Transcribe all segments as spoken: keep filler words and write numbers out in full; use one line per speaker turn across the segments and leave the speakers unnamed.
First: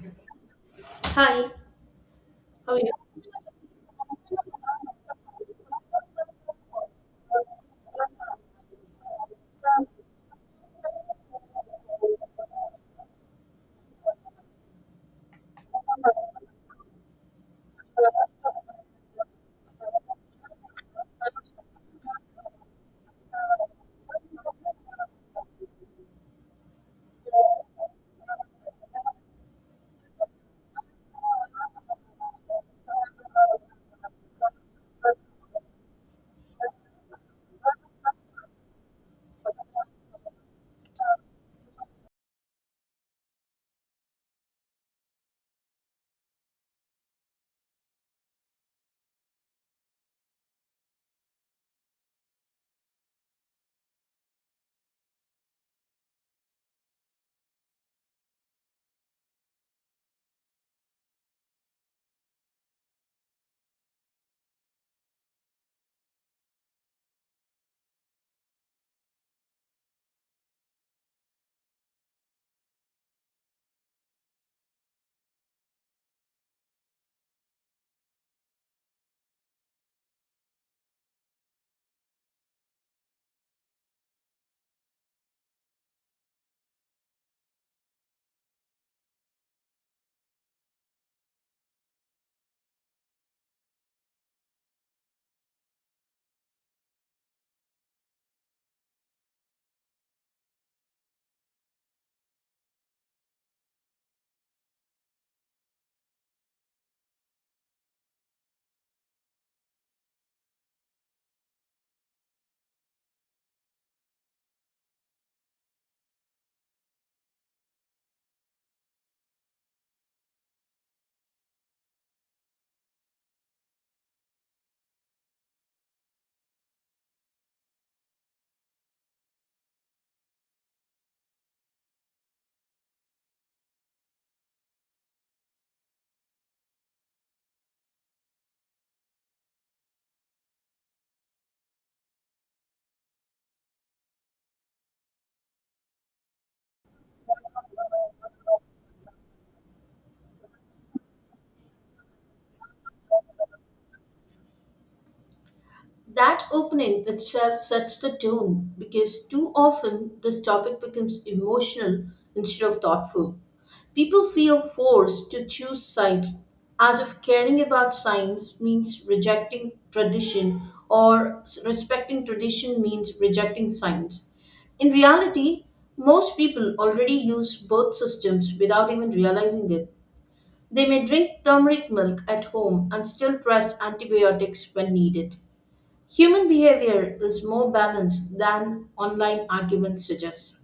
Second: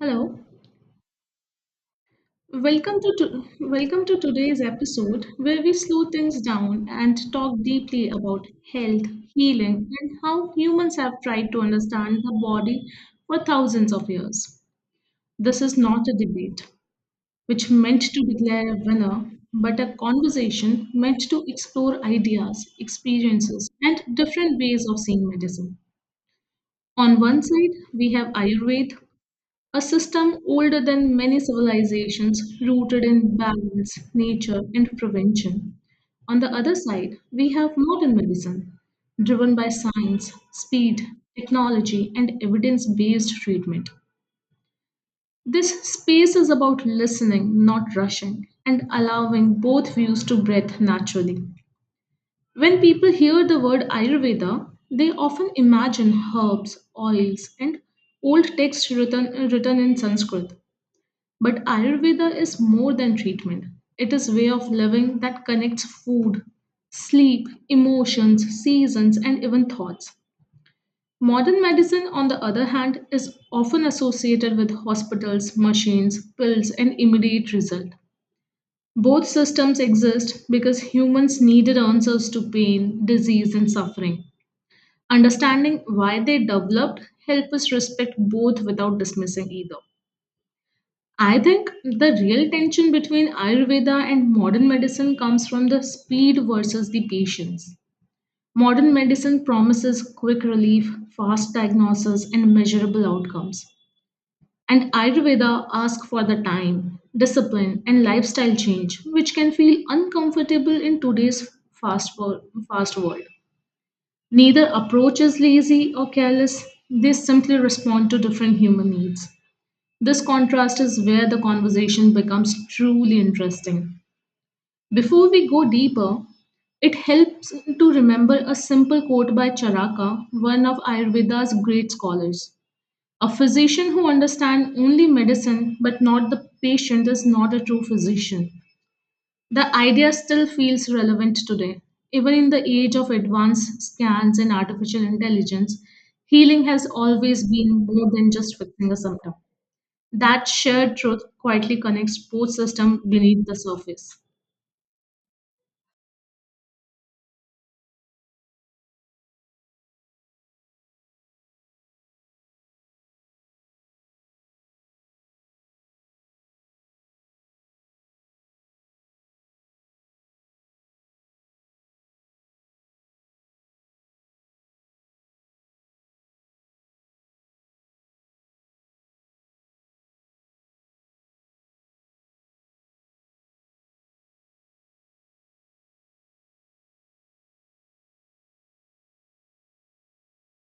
Hello.
Hi, how are
Welcome to,
you?
to welcome to today's episode where we slow things down and talk deeply about health, healing, and how humans have tried to understand the body for thousands of years. This is not a debate which meant to declare a winner, but a conversation meant to explore ideas, experiences, and different ways of seeing medicine. On one side, we have Ayurveda, a system older than many civilizations, rooted in balance, nature, and prevention. On the other side, we have modern medicine, driven by science, speed, technology, and evidence based treatment. This space is about listening, not rushing, and allowing both views to breathe naturally. When people hear the word Ayurveda, they often imagine herbs, oils, and old texts written, written in Sanskrit. But Ayurveda is more than treatment. It is way of living that connects food, sleep, emotions, seasons and even thoughts. Modern medicine on the other hand is often associated with hospitals, machines, pills and immediate result. Both systems exist because humans needed answers to pain, disease and suffering. Understanding why they developed help us respect both without dismissing either. I think the real tension between Ayurveda and modern medicine comes from the speed versus the patience. Modern medicine promises quick relief, fast diagnosis, and measurable outcomes. And Ayurveda asks for the time, discipline, and lifestyle change, which can feel uncomfortable in today's fast, wor- fast world. Neither approach is lazy or careless, they simply respond to different human needs. This contrast is where the conversation becomes truly interesting. Before we go deeper, it helps to remember a simple quote by Charaka, one of Ayurveda's great scholars. A physician who understands only medicine but not the patient is not a true physician. The idea still feels relevant today. Even in the age of advanced scans and artificial intelligence, healing has always been more than just fixing a symptom. That shared truth quietly connects both systems beneath the surface.
That opening itself sets the tone because too often this topic becomes emotional instead of thoughtful. People feel forced to choose sides as if caring about science means rejecting tradition or s- respecting tradition means rejecting science. In reality, most people already use both systems without even realizing it. They may drink turmeric milk at home and still trust antibiotics when needed. Human behavior is more balanced than online arguments suggest.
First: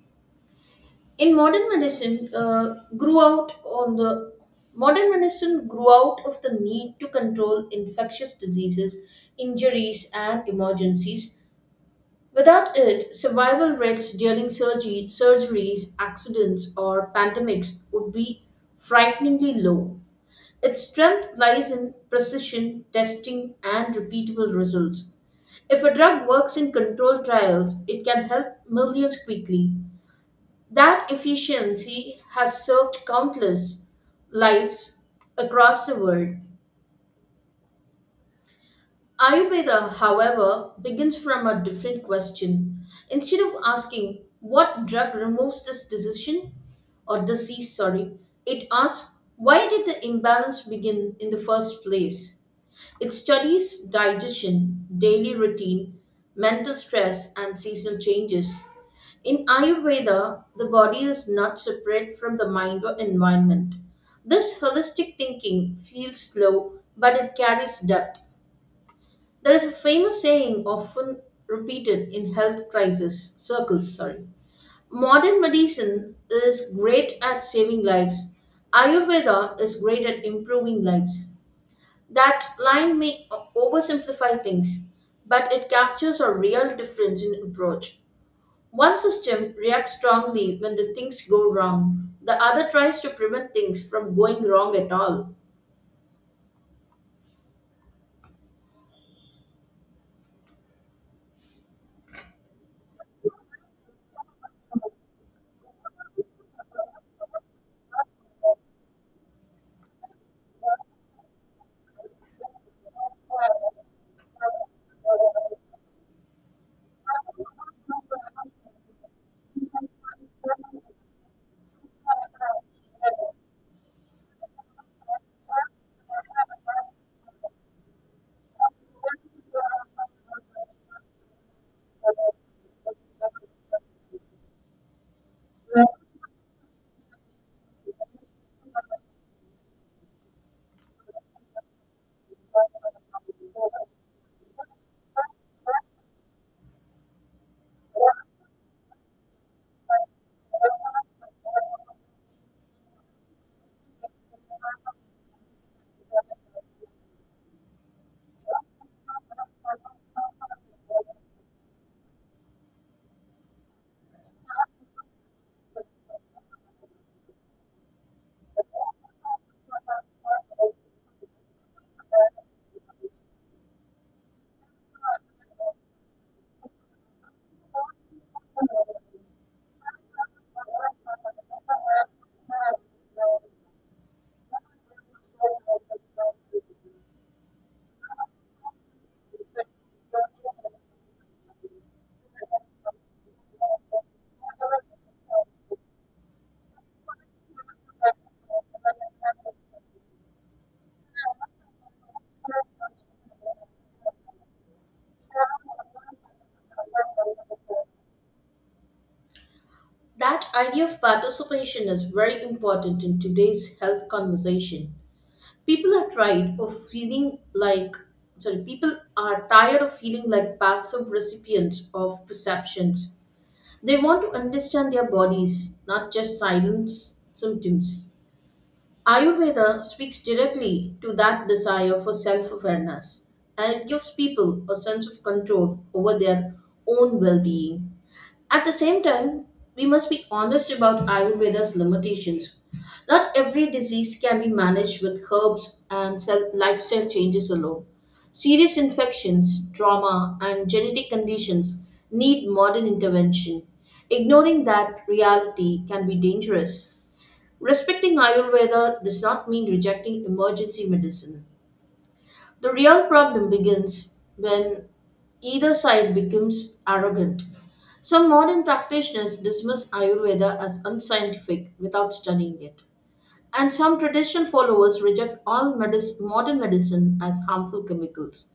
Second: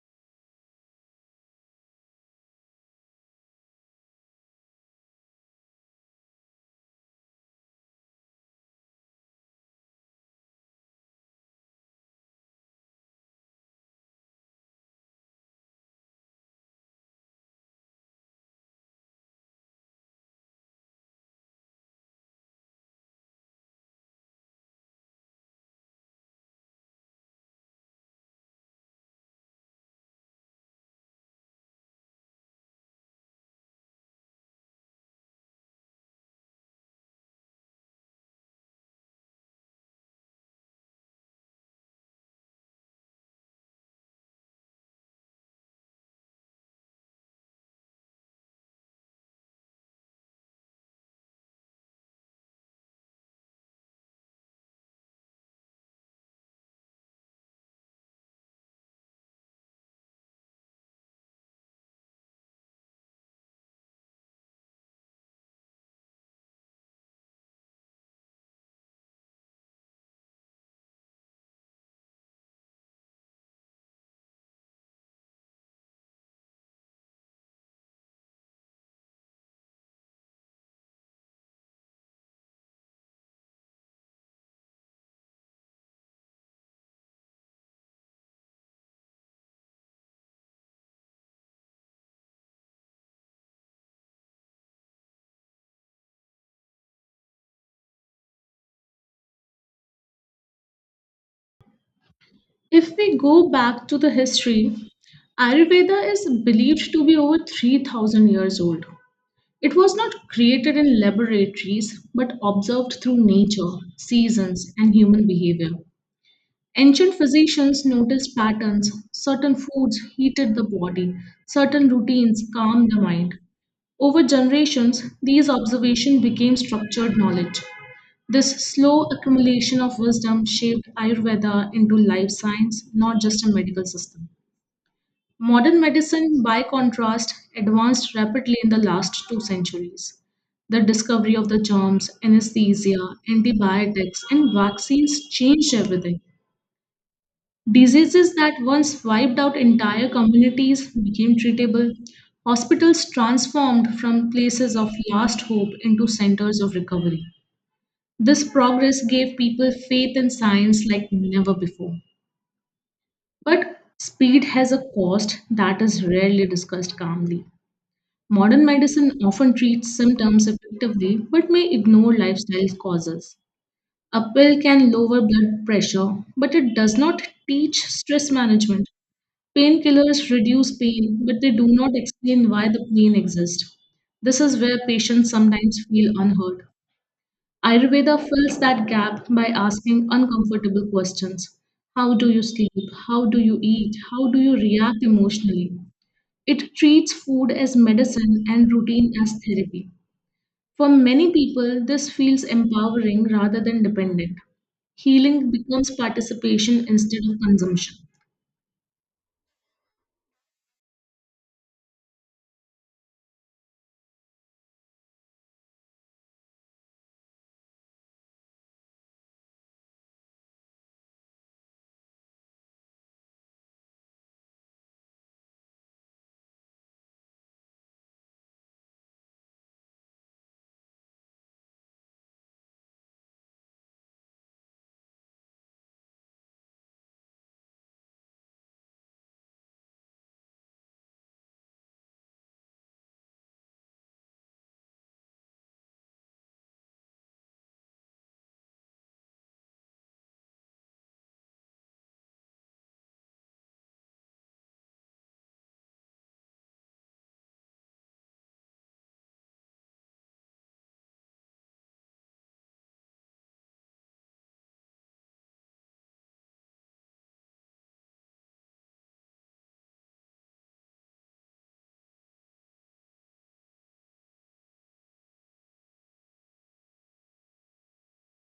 In modern medicine, uh, grew out on the Modern medicine grew out of the need to control infectious diseases, injuries, and emergencies. Without it, survival rates during surgery, surgeries, accidents, or pandemics would be frighteningly low. Its strength lies in precision testing and repeatable results. If a drug works in controlled trials, it can help millions quickly. That efficiency has served countless lives across the world. Ayurveda, however, begins from a different question. Instead of asking what drug removes this decision or disease, sorry, it asks why did the imbalance begin in the first place? It studies digestion, daily routine, mental stress, and seasonal changes. In Ayurveda, the body is not separate from the mind or environment. This holistic thinking feels slow, but it carries depth. There is a famous saying often repeated in health crisis circles, sorry. Modern medicine is great at saving lives. Ayurveda is great at improving lives. That line may o- oversimplify things, but it captures a real difference in approach. One system reacts strongly when the things go wrong. The other tries to prevent things from going wrong at all.
If we go back to the history, Ayurveda is believed to be over three thousand years old. It was not created in laboratories but observed through nature, seasons, and human behavior. Ancient physicians noticed patterns, certain foods heated the body, certain routines calmed the mind. Over generations, these observations became structured knowledge. This slow accumulation of wisdom shaped Ayurveda into life science, not just a medical system. Modern medicine, by contrast, advanced rapidly in the last two centuries. The discovery of the germs, anesthesia, antibiotics, and vaccines changed everything. Diseases that once wiped out entire communities became treatable. Hospitals transformed from places of last hope into centers of recovery. This progress gave people faith in science like never before. But speed has a cost that is rarely discussed calmly. Modern medicine often treats symptoms effectively but may ignore lifestyle causes. A pill can lower blood pressure, but it does not teach stress management. Painkillers reduce pain, but they do not explain why the pain exists. This is where patients sometimes feel unheard. Ayurveda fills that gap by asking uncomfortable questions. How do you sleep? How do you eat? How do you react emotionally? It treats food as medicine and routine as therapy. For many people, this feels empowering rather than dependent. Healing becomes participation instead of consumption.
That idea of participation is very important in today's health conversation. People are tired of feeling like sorry, People are tired of feeling like passive recipients of perceptions. They want to understand their bodies, not just silence symptoms. Ayurveda speaks directly to that desire for self awareness and it gives people a sense of control over their own well being. At the same time, we must be honest about Ayurveda's limitations. Not every disease can be managed with herbs and self- lifestyle changes alone. Serious infections, trauma, and genetic conditions need modern intervention. Ignoring that reality can be dangerous. Respecting Ayurveda does not mean rejecting emergency medicine. The real problem begins when either side becomes arrogant. Some modern practitioners dismiss Ayurveda as unscientific without studying it. And some traditional followers reject all medic- modern medicine as harmful chemicals.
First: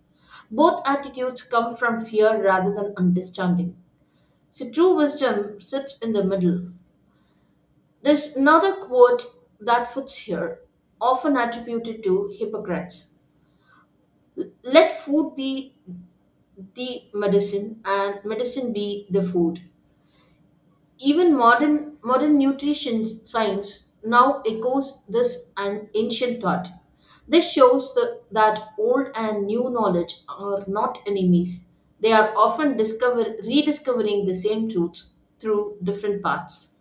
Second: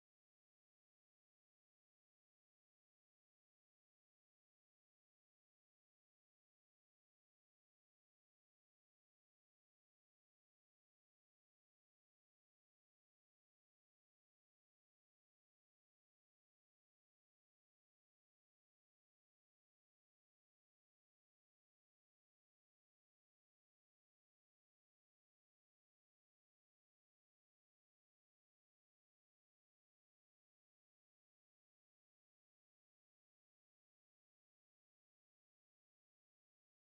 Both attitudes come from fear rather than understanding. So true wisdom sits in the middle. There's another quote that fits here, often attributed to Hippocrates. Let food be the medicine and medicine be the food. Even modern modern nutrition science now echoes this an ancient thought. This shows the, that old and new knowledge are not enemies. They are often discover, rediscovering the same truths through different paths.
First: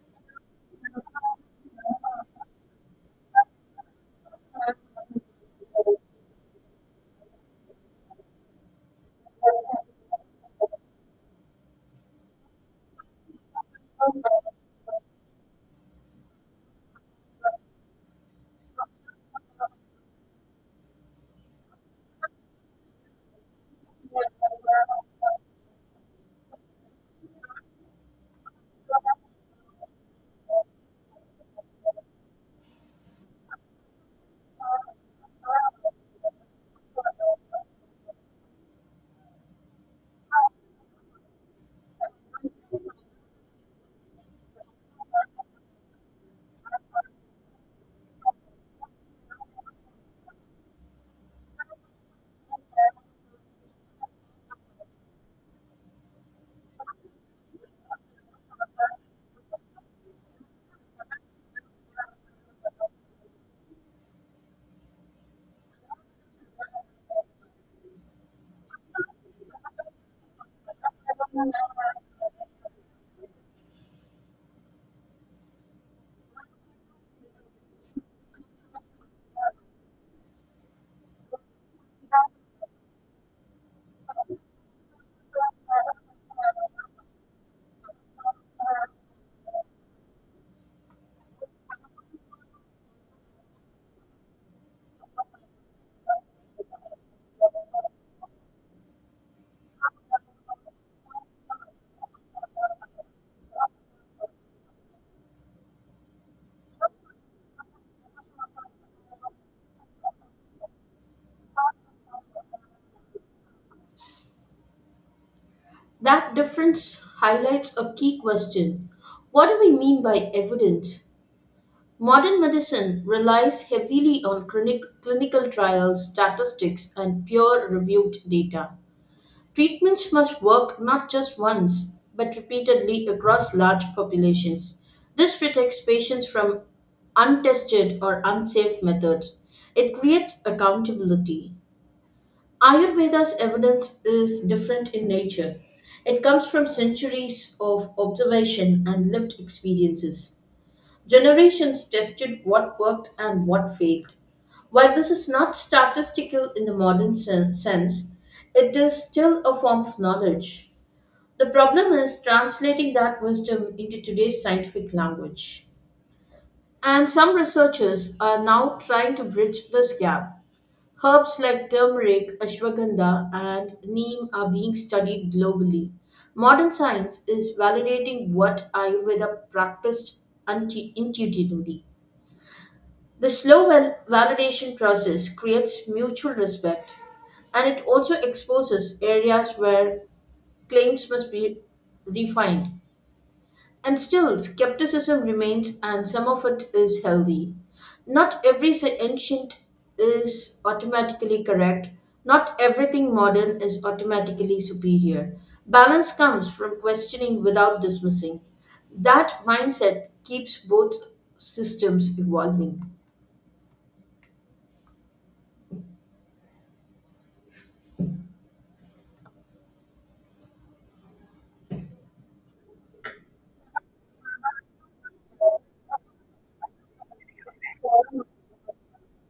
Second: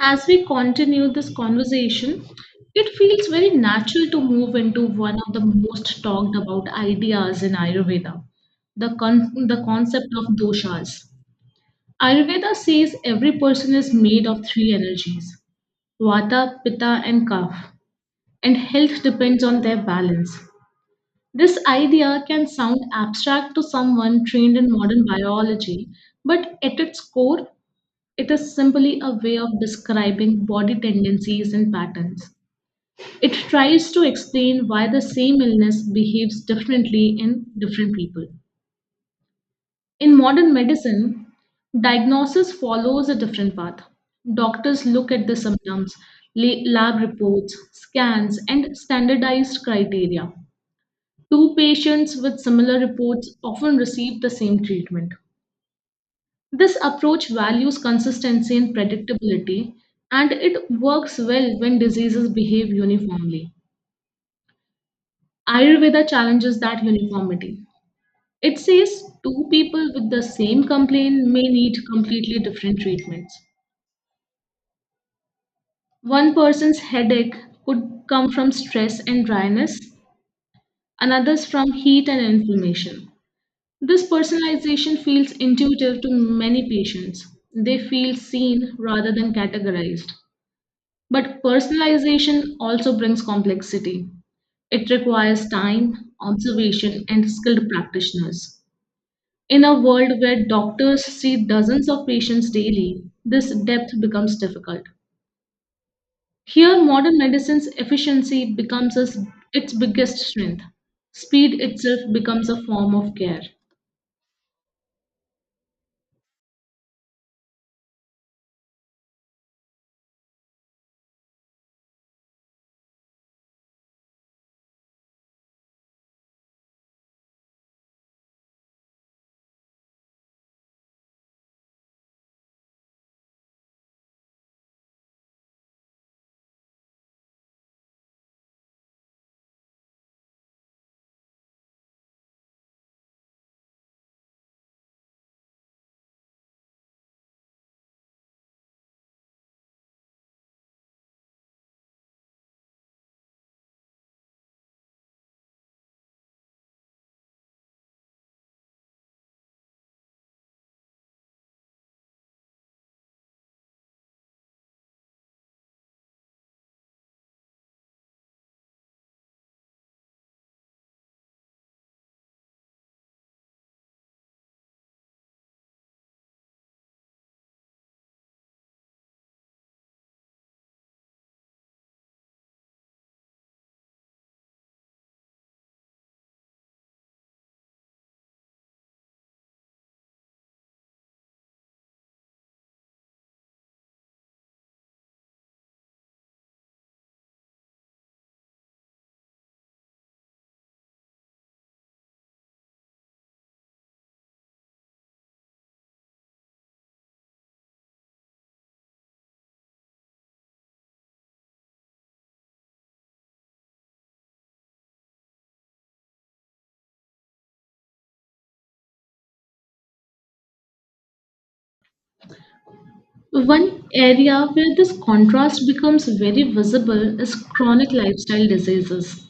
As we continue this conversation, it feels very natural to move into one of the most talked about ideas in Ayurveda the, con- the concept of doshas. Ayurveda says every person is made of three energies vata, pitta, and kapha, and health depends on their balance. This idea can sound abstract to someone trained in modern biology, but at its core, it is simply a way of describing body tendencies and patterns. It tries to explain why the same illness behaves differently in different people. In modern medicine, diagnosis follows a different path. Doctors look at the symptoms, la- lab reports, scans, and standardized criteria. Two patients with similar reports often receive the same treatment. This approach values consistency and predictability, and it works well when diseases behave uniformly. Ayurveda challenges that uniformity. It says two people with the same complaint may need completely different treatments. One person's headache could come from stress and dryness, another's from heat and inflammation. This personalization feels intuitive to many patients. They feel seen rather than categorized. But personalization also brings complexity. It requires time, observation, and skilled practitioners. In a world where doctors see dozens of patients daily, this depth becomes difficult. Here, modern medicine's efficiency becomes as its biggest strength. Speed itself becomes a form of care.
That difference highlights a key question. What do we mean by evidence? Modern medicine relies heavily on clinic, clinical trials, statistics, and peer reviewed data. Treatments must work not just once, but repeatedly across large populations. This protects patients from untested or unsafe methods. It creates accountability. Ayurveda's evidence is different in nature. It comes from centuries of observation and lived experiences. Generations tested what worked and what failed. While this is not statistical in the modern sen- sense, it is still a form of knowledge. The problem is translating that wisdom into today's scientific language. And some researchers are now trying to bridge this gap. Herbs like turmeric, ashwagandha, and neem are being studied globally. Modern science is validating what Ayurveda practiced unti- intuitively. The slow val- validation process creates mutual respect and it also exposes areas where claims must be refined. And still, skepticism remains, and some of it is healthy. Not every se- ancient is automatically correct, not everything modern is automatically superior. Balance comes from questioning without dismissing. That mindset keeps both systems evolving.
One area where this contrast becomes very visible is chronic lifestyle diseases.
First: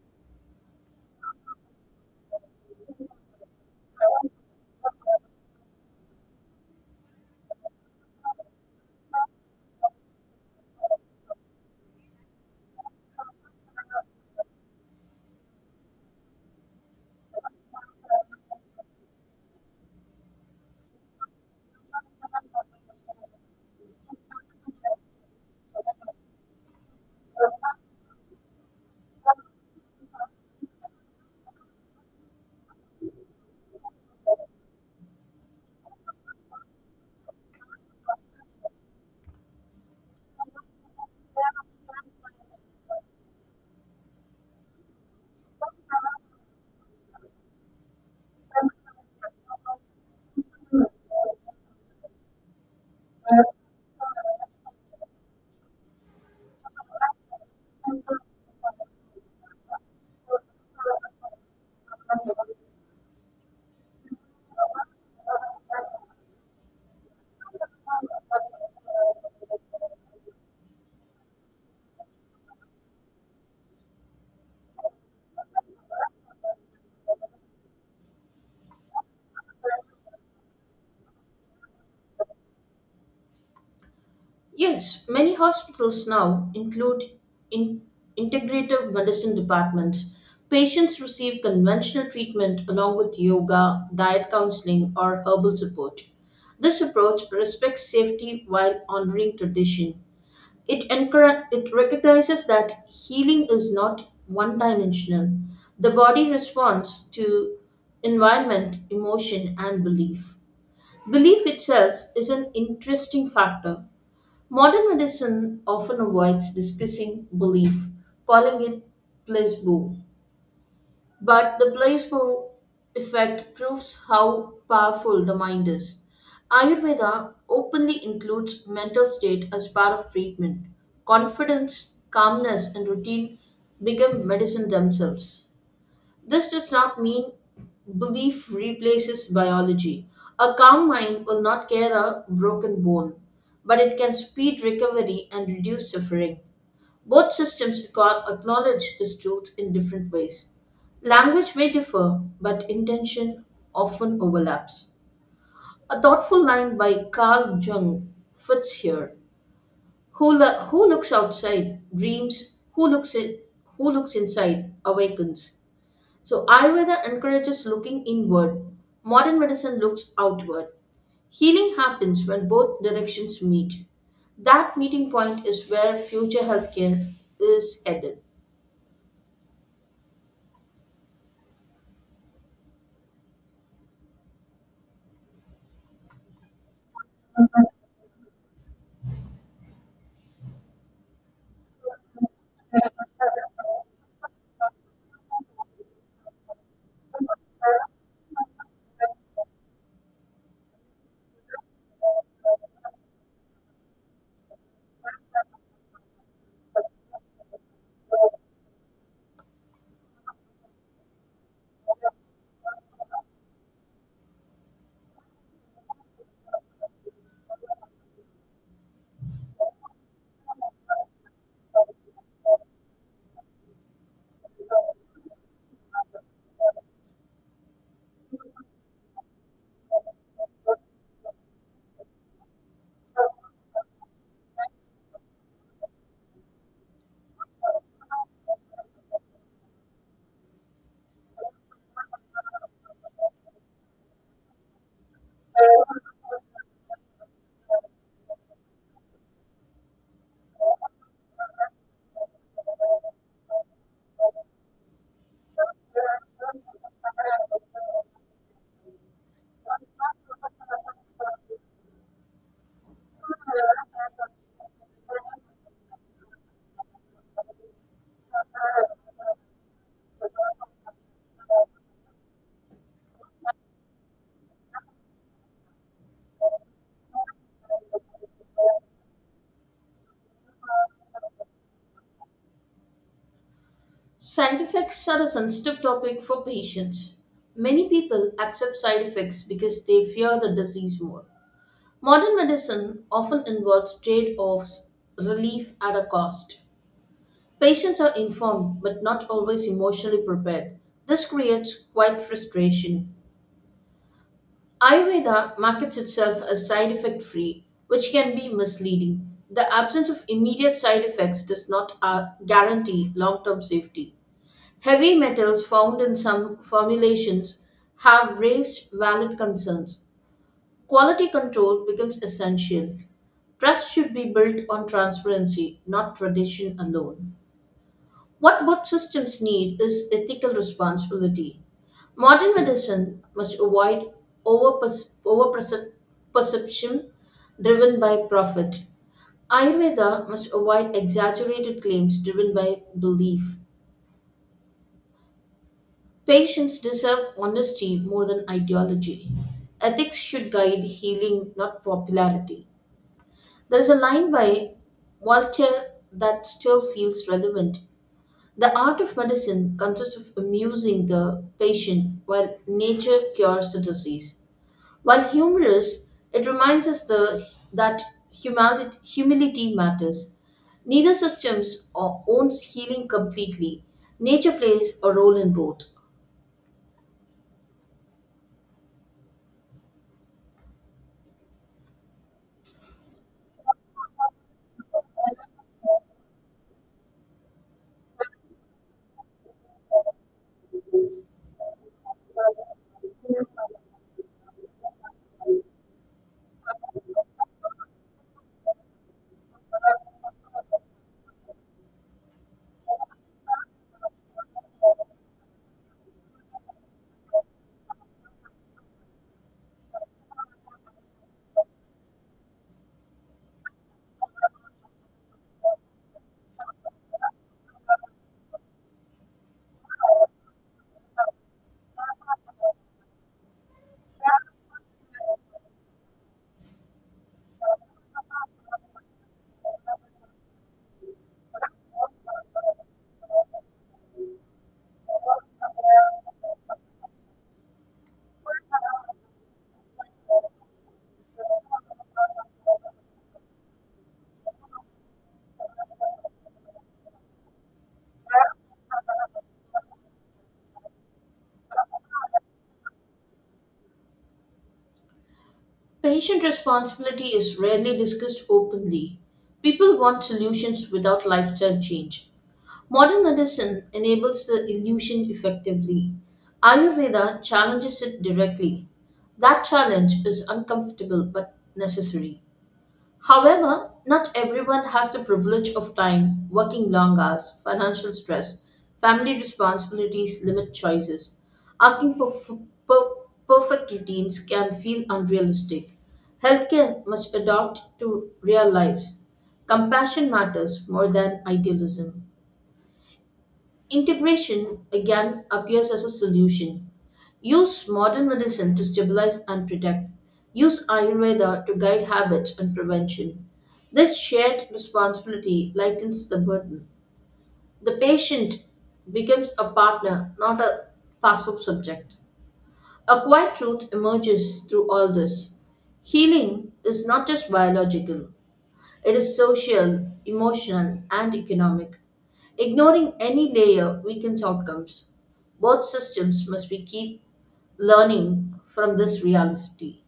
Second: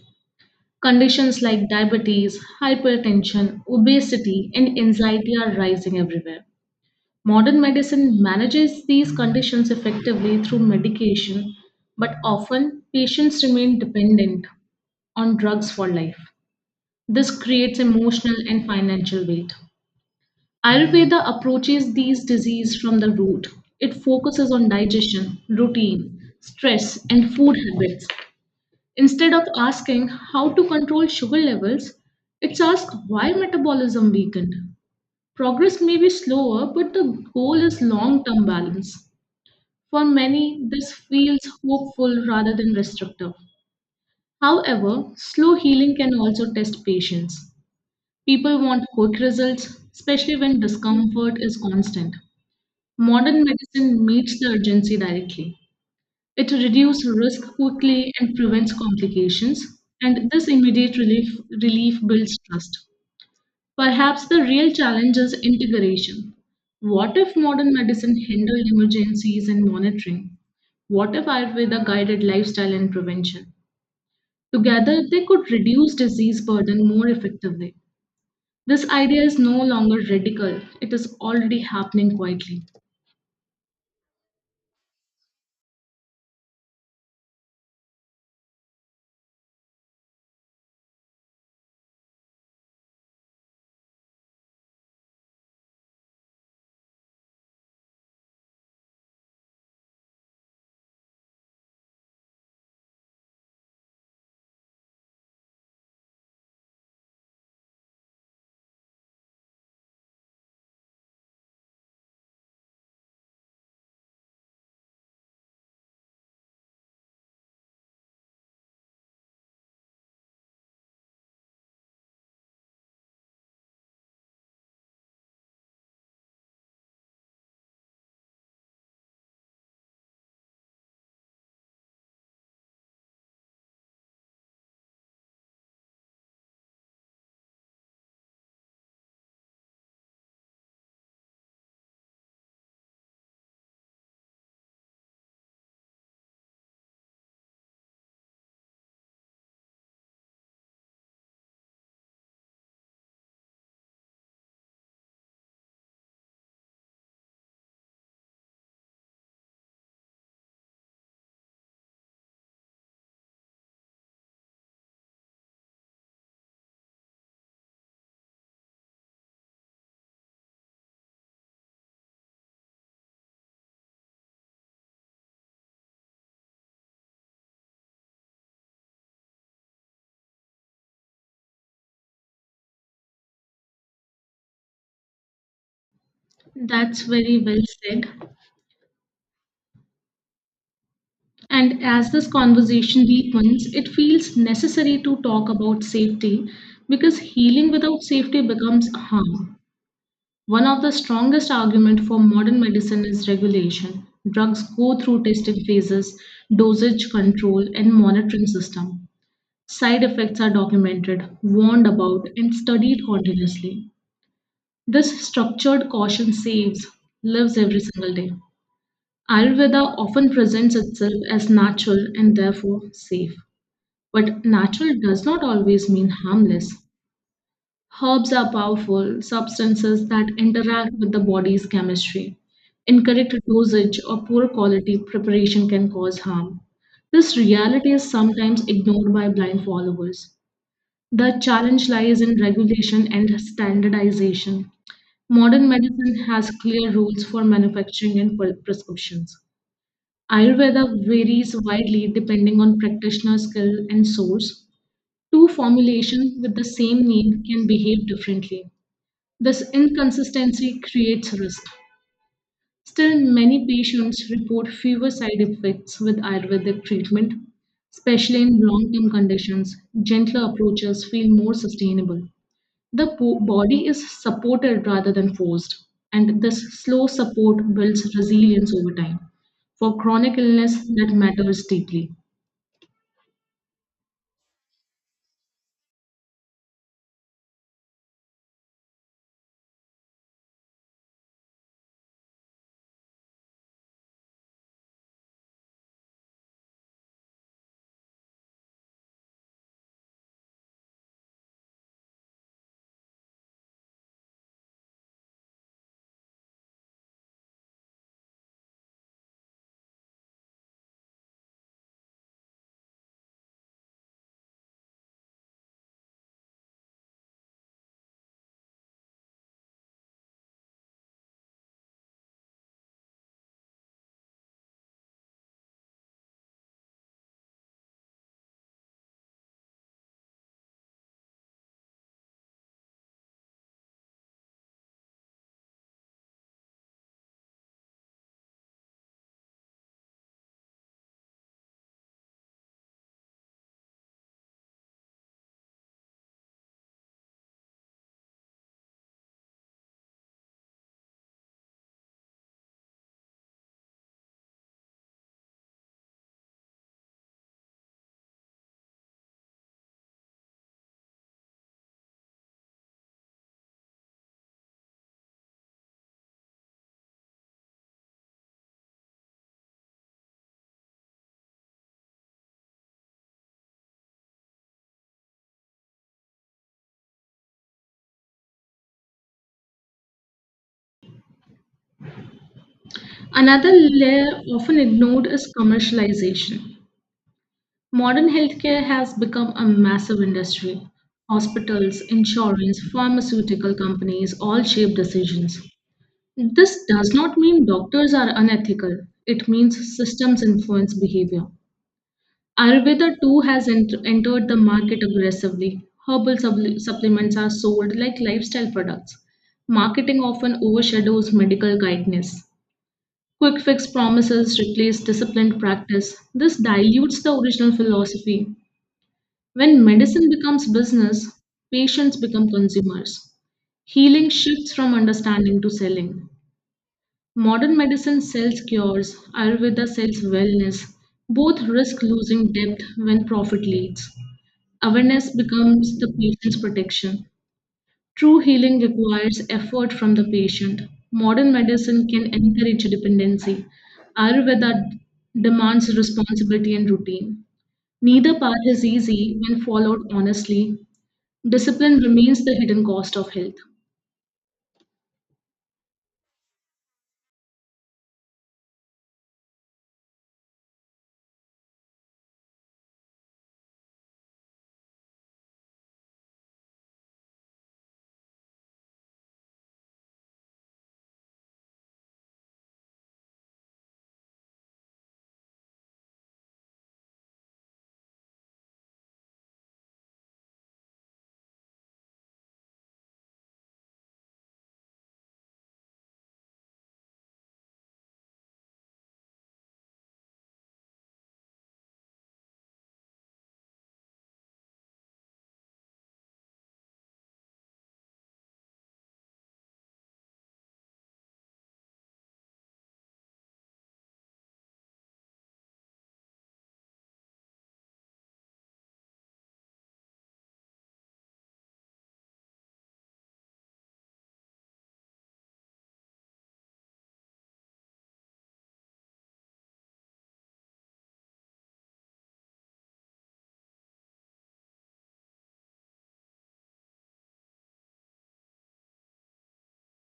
Conditions like diabetes, hypertension, obesity, and anxiety are rising everywhere. Modern medicine manages these conditions effectively through medication, but often patients remain dependent on drugs for life. This creates emotional and financial weight. Ayurveda approaches these diseases from the root. It focuses on digestion, routine, stress, and food habits. Instead of asking how to control sugar levels, it's asked why metabolism weakened. Progress may be slower, but the goal is long term balance. For many, this feels hopeful rather than restrictive. However, slow healing can also test patience. People want quick results, especially when discomfort is constant. Modern medicine meets the urgency directly. It reduces risk quickly and prevents complications, and this immediate relief, relief builds trust. Perhaps the real challenge is integration. What if modern medicine handled emergencies and monitoring? What if Ayurveda guided lifestyle and prevention? Together, they could reduce disease burden more effectively. This idea is no longer radical, it is already happening quietly.
Yes, many hospitals now include in integrative medicine departments. Patients receive conventional treatment along with yoga, diet counseling, or herbal support. This approach respects safety while honoring tradition. It, encourage, it recognizes that healing is not one dimensional. The body responds to environment, emotion, and belief. Belief itself is an interesting factor. Modern medicine often avoids discussing belief, calling it placebo. But the placebo effect proves how powerful the mind is. Ayurveda openly includes mental state as part of treatment. Confidence, calmness, and routine become medicine themselves. This does not mean belief replaces biology. A calm mind will not care a broken bone, but it can speed recovery and reduce suffering. Both systems aco- acknowledge this truth in different ways. Language may differ, but intention often overlaps. A thoughtful line by Carl Jung fits here. Who, lo- who looks outside dreams, who looks, in- who looks inside awakens. So, Ayurveda encourages looking inward. Modern medicine looks outward. Healing happens when both directions meet. That meeting point is where future healthcare is headed.
That's very well said. And as this conversation deepens, it feels necessary to talk about safety because healing without safety becomes harm. One of the strongest arguments for modern medicine is regulation. Drugs go through testing phases, dosage control, and monitoring system. Side effects are documented, warned about, and studied continuously. This structured caution saves lives every single day. Ayurveda often presents itself as natural and therefore safe. But natural does not always mean harmless. Herbs are powerful substances that interact with the body's chemistry. Incorrect dosage or poor quality preparation can cause harm. This reality is sometimes ignored by blind followers. The challenge lies in regulation and standardization. Modern medicine has clear rules for manufacturing and pre- prescriptions. Ayurveda varies widely depending on practitioner skill and source. Two formulations with the same name can behave differently. This inconsistency creates risk. Still, many patients report fewer side effects with Ayurvedic treatment, especially in long term conditions. Gentler approaches feel more sustainable. The po- body is supported rather than forced, and this slow support builds resilience over time for chronic illness that matters deeply.
Side effects are a sensitive topic for patients. Many people accept side effects because they fear the disease more. Modern medicine often involves trade offs, relief at a cost. Patients are informed but not always emotionally prepared. This creates quite frustration. Ayurveda markets itself as side effect free, which can be misleading. The absence of immediate side effects does not uh, guarantee long term safety. Heavy metals found in some formulations have raised valid concerns. Quality control becomes essential. Trust should be built on transparency, not tradition alone. What both systems need is ethical responsibility. Modern medicine must avoid over perception driven by profit. Ayurveda must avoid exaggerated claims driven by belief. Patients deserve honesty more than ideology. Ethics should guide healing, not popularity. There is a line by Voltaire that still feels relevant. The art of medicine consists of amusing the patient while nature cures the disease. While humorous, it reminds us the, that humility, humility matters. Neither systems o- owns healing completely. Nature plays a role in both.
Another layer often ignored is commercialization. Modern healthcare has become a massive industry. Hospitals, insurance, pharmaceutical companies all shape decisions. This does not mean doctors are unethical, it means systems influence behavior. Ayurveda too has ent- entered the market aggressively. Herbal supple- supplements are sold like lifestyle products. Marketing often overshadows medical guidance. Quick fix promises replace disciplined practice. This dilutes the original philosophy when medicine becomes business, patients become consumers. Healing shifts from understanding to selling. Modern medicine sells cures, Ayurveda sells wellness. Both risk losing depth when profit leads. Awareness becomes the patient's protection. True healing requires effort from the patient. Modern medicine can encourage dependency. Ayurveda demands responsibility and routine. Neither path is easy when followed honestly. Discipline remains the hidden cost of health.
Patient responsibility is rarely discussed openly. People want solutions without lifestyle change. Modern medicine enables the illusion effectively. Ayurveda challenges it directly. That challenge is uncomfortable but necessary. However, not everyone has the privilege of time, working long hours, financial stress, family responsibilities limit choices. Asking for f- per- perfect routines can feel unrealistic. Healthcare must adapt to real lives. Compassion matters more than idealism. Integration again appears as a solution. Use modern medicine to stabilize and protect. Use Ayurveda to guide habits and prevention. This shared responsibility lightens the burden. The patient becomes a partner, not a passive subject. A quiet truth emerges through all this. Healing is not just biological, it is social, emotional, and economic. Ignoring any layer weakens outcomes. Both systems must be keep learning from this reality.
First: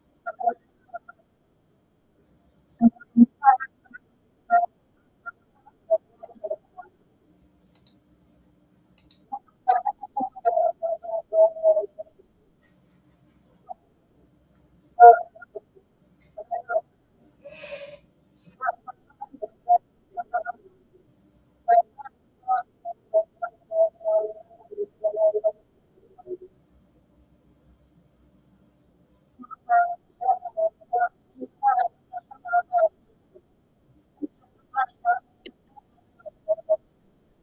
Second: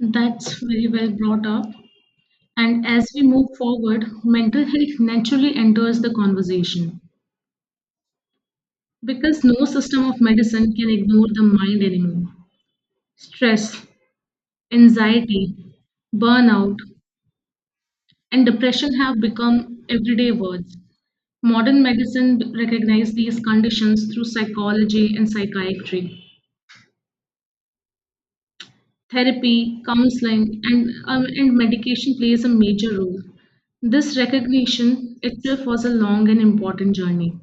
That's very well brought up. And as we move forward, mental health naturally enters the conversation because no system of medicine can ignore the mind anymore. Stress, anxiety, burnout, and depression have become everyday words. Modern medicine recognizes these conditions through psychology and psychiatry. Therapy, counseling, and, um, and medication plays a major role. This recognition itself was a long and important journey.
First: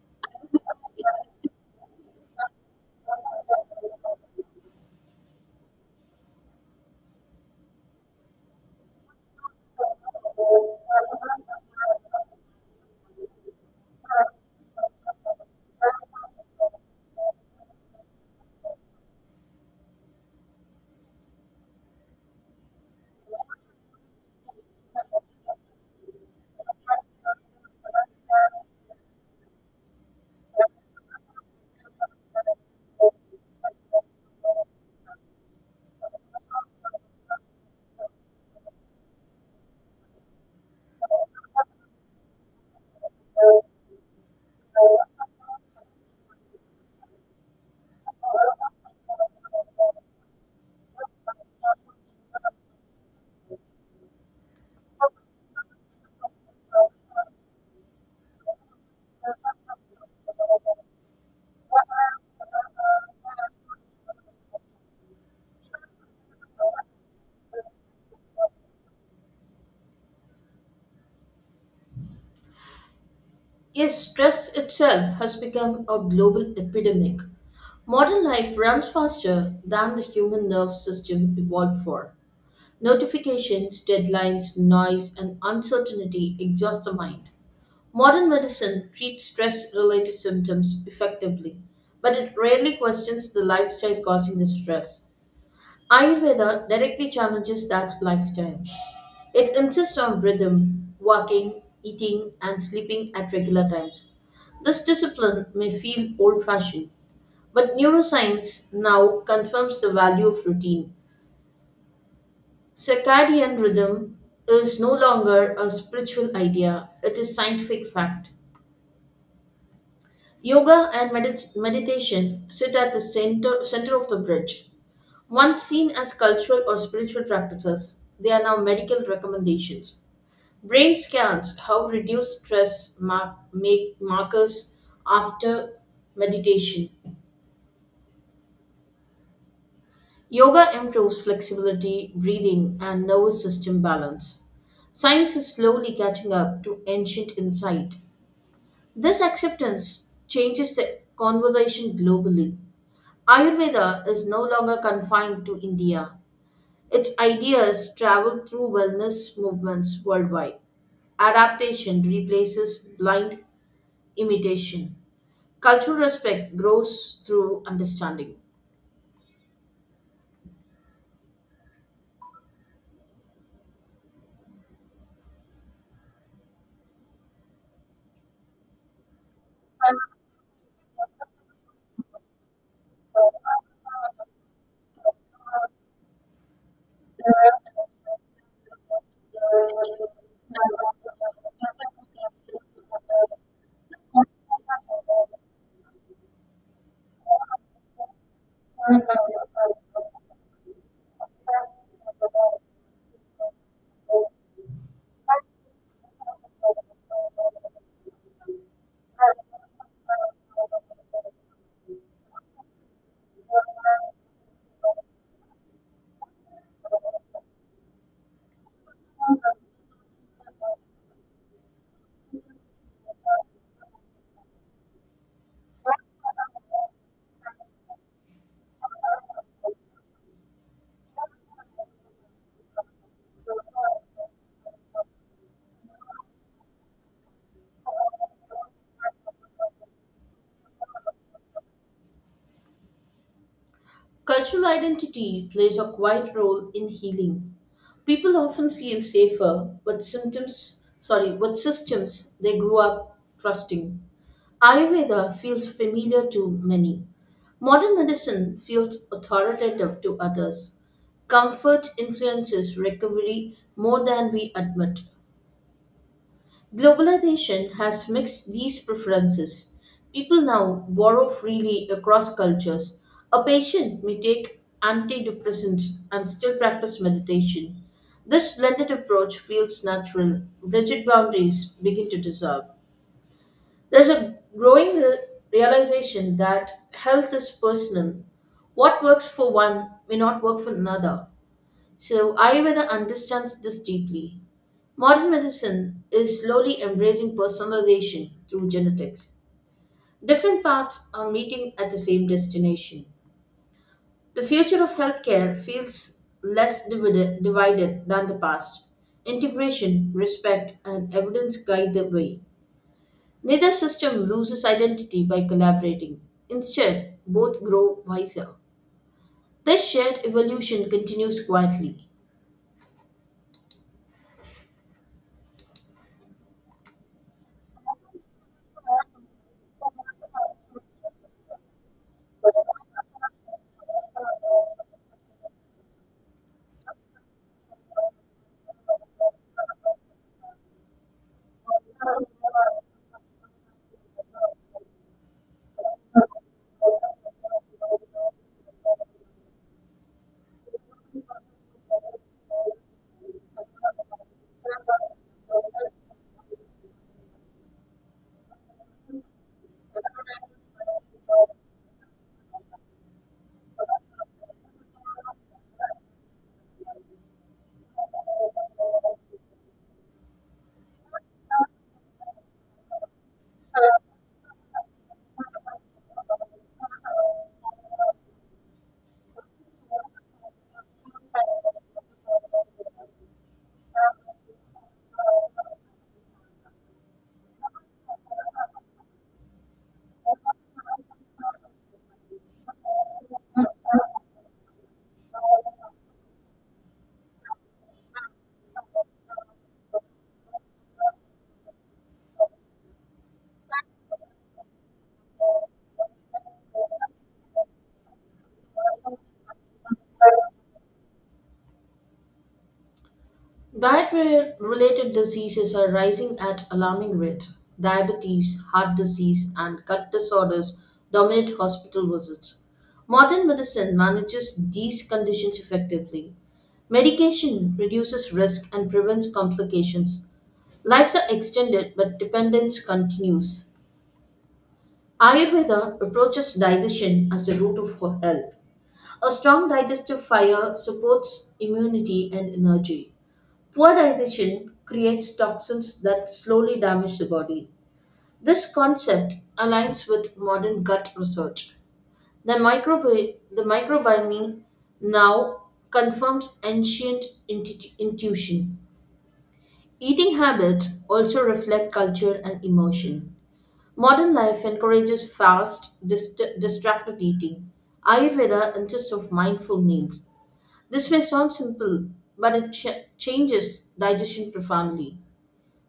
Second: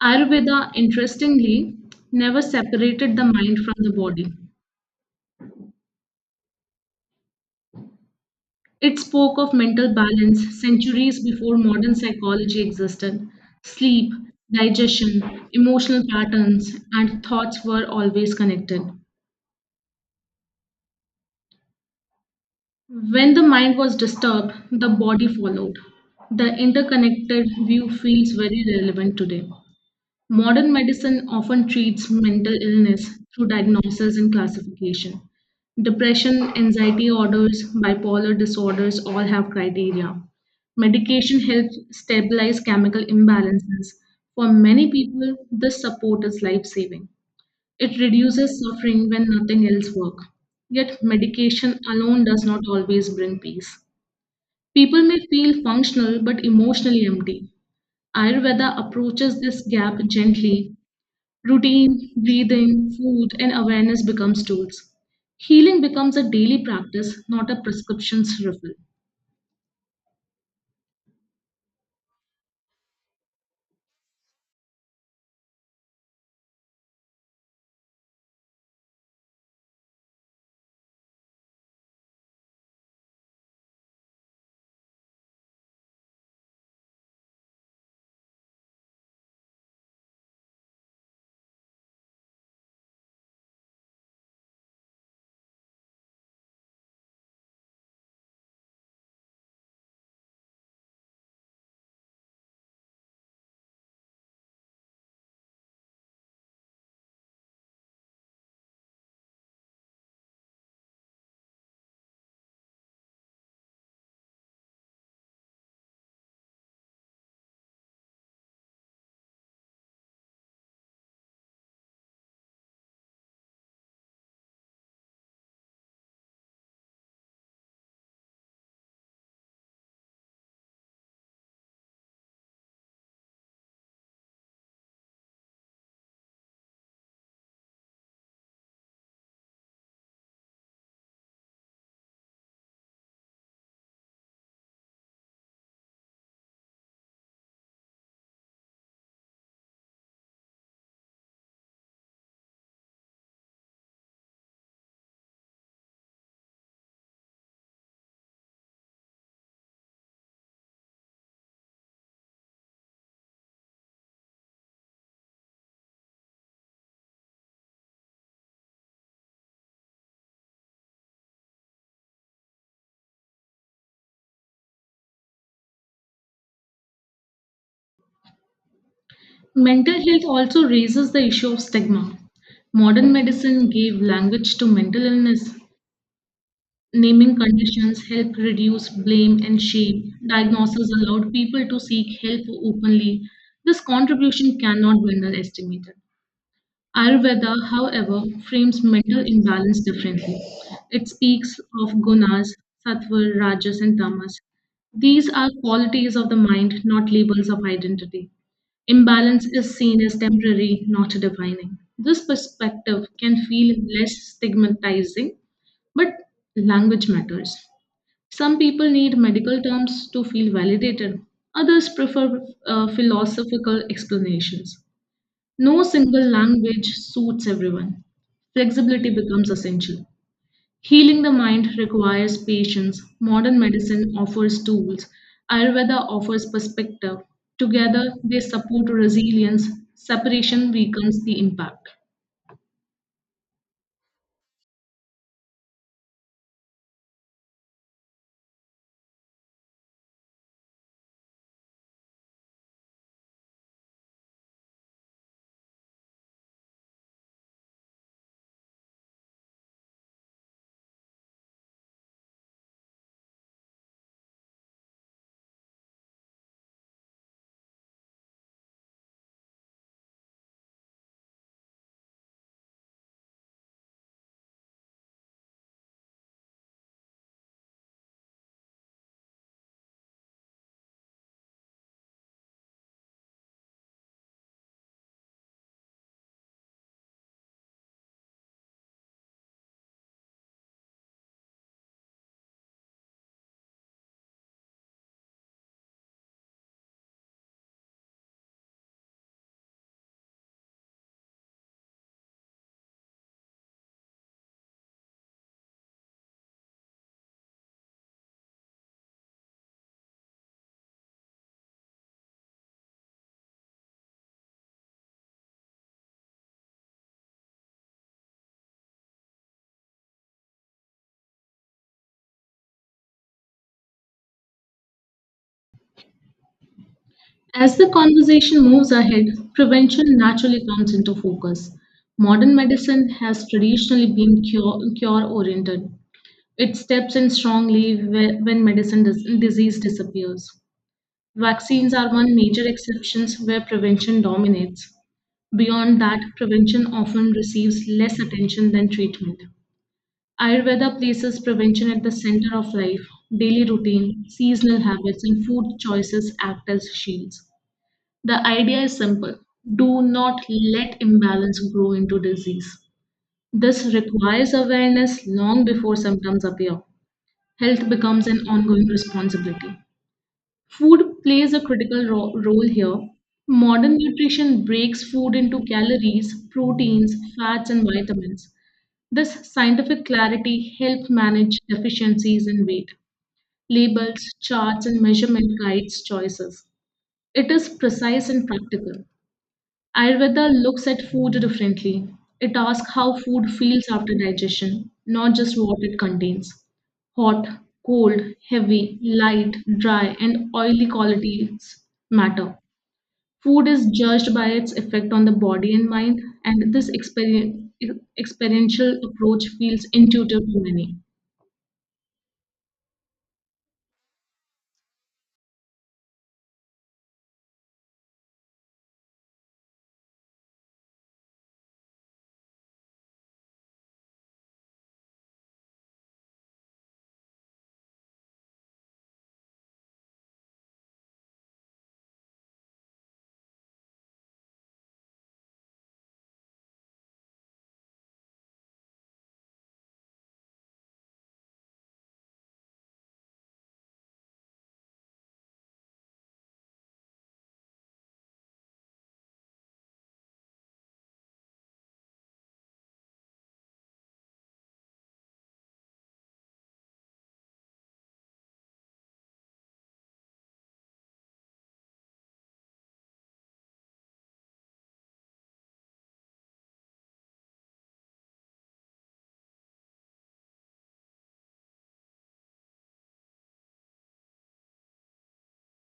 Ayurveda, interestingly, never separated the mind from the body. It spoke of mental balance centuries before modern psychology existed. Sleep, digestion, emotional patterns, and thoughts were always connected. When the mind was disturbed, the body followed. The interconnected view feels very relevant today. Modern medicine often treats mental illness through diagnosis and classification. Depression, anxiety orders, bipolar disorders all have criteria. Medication helps stabilize chemical imbalances. For many people, this support is life saving. It reduces suffering when nothing else works. Yet, medication alone does not always bring peace. People may feel functional but emotionally empty. Ayurveda approaches this gap gently. Routine, breathing, food, and awareness becomes tools. Healing becomes a daily practice, not a prescription's refill.
Yes, stress itself has become a global epidemic. Modern life runs faster than the human nerve system evolved for. Notifications, deadlines, noise, and uncertainty exhaust the mind. Modern medicine treats stress related symptoms effectively, but it rarely questions the lifestyle causing the stress. Ayurveda directly challenges that lifestyle. It insists on rhythm, walking, eating, and sleeping at regular times. This discipline may feel old fashioned, but neuroscience now confirms the value of routine. Circadian rhythm is no longer a spiritual idea, it is scientific fact. Yoga and medit- meditation sit at the center, center of the bridge. Once seen as cultural or spiritual practices, they are now medical recommendations. Brain scans how reduced stress mar- make markers after meditation. Yoga improves flexibility, breathing, and nervous system balance. Science is slowly catching up to ancient insight. This acceptance changes the conversation globally. Ayurveda is no longer confined to India. Its ideas travel through wellness movements worldwide. Adaptation replaces blind imitation. Cultural respect grows through understanding.
Mental health also raises the issue of stigma. Modern medicine gave language to mental illness, naming conditions help reduce blame and shame. Diagnosis allowed people to seek help openly. This contribution cannot be underestimated. Ayurveda, however, frames mental imbalance differently. It speaks of gunas, sattva, rajas, and tamas. These are qualities of the mind, not labels of identity. Imbalance is seen as temporary, not defining. This perspective can feel less stigmatizing, but language matters. Some people need medical terms to feel validated, others prefer uh, philosophical explanations. No single language suits everyone. Flexibility becomes essential. Healing the mind requires patience. Modern medicine offers tools. Ayurveda offers perspective. Together, they support resilience. Separation weakens the impact.
Cultural identity plays a quiet role in healing. People often feel safer with symptoms, sorry, with systems they grew up trusting. Ayurveda feels familiar to many. Modern medicine feels authoritative to others. Comfort influences recovery more than we admit. Globalization has mixed these preferences. People now borrow freely across cultures. A patient may take antidepressants and still practice meditation. This blended approach feels natural. Rigid boundaries begin to dissolve. There's a growing re- realization that health is personal. What works for one may not work for another. So Ayurveda understands this deeply. Modern medicine is slowly embracing personalization through genetics. Different paths are meeting at the same destination. The future of healthcare feels less divided, divided than the past. Integration, respect, and evidence guide the way. Neither system loses identity by collaborating. Instead, both grow wiser. This shared evolution continues quietly.
As the conversation moves ahead, prevention naturally comes into focus. Modern medicine has traditionally been cure oriented. It steps in strongly whe- when medicine dis- disease disappears. Vaccines are one major exceptions where prevention dominates. Beyond that, prevention often receives less attention than treatment. Ayurveda places prevention at the center of life. Daily routine, seasonal habits, and food choices act as shields. The idea is simple do not let imbalance grow into disease. This requires awareness long before symptoms appear. Health becomes an ongoing responsibility. Food plays a critical ro- role here. Modern nutrition breaks food into calories, proteins, fats, and vitamins. This scientific clarity helps manage deficiencies in weight. Labels, charts, and measurement guides choices. It is precise and practical. Ayurveda looks at food differently. It asks how food feels after digestion, not just what it contains. Hot, cold, heavy, light, dry, and oily qualities matter. Food is judged by its effect on the body and mind, and this exper- experiential approach feels intuitive to many.
Diet related diseases are rising at alarming rates. Diabetes, heart disease, and gut disorders dominate hospital visits. Modern medicine manages these conditions effectively. Medication reduces risk and prevents complications. Lives are extended, but dependence continues. Ayurveda approaches digestion as the root of ho- health. A strong digestive fire supports immunity and energy. Poor digestion creates toxins that slowly damage the body. This concept aligns with modern gut research. The, microbi- the microbiome now confirms ancient intu- intuition. Eating habits also reflect culture and emotion. Modern life encourages fast, dist- distracted eating. Ayurveda insists on mindful meals. This may sound simple, but it ch- changes digestion profoundly.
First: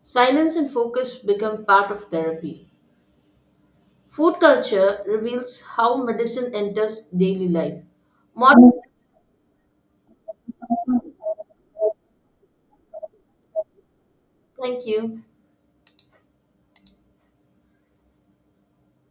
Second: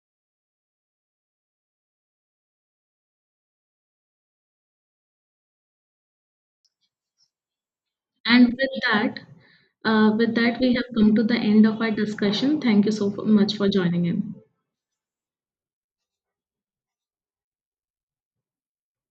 Silence and focus become part of therapy. Food culture reveals how medicine enters daily life.
And
Modern,
with that, uh, with that, we have come to the end of our discussion. Thank you so much for joining in.
thank you.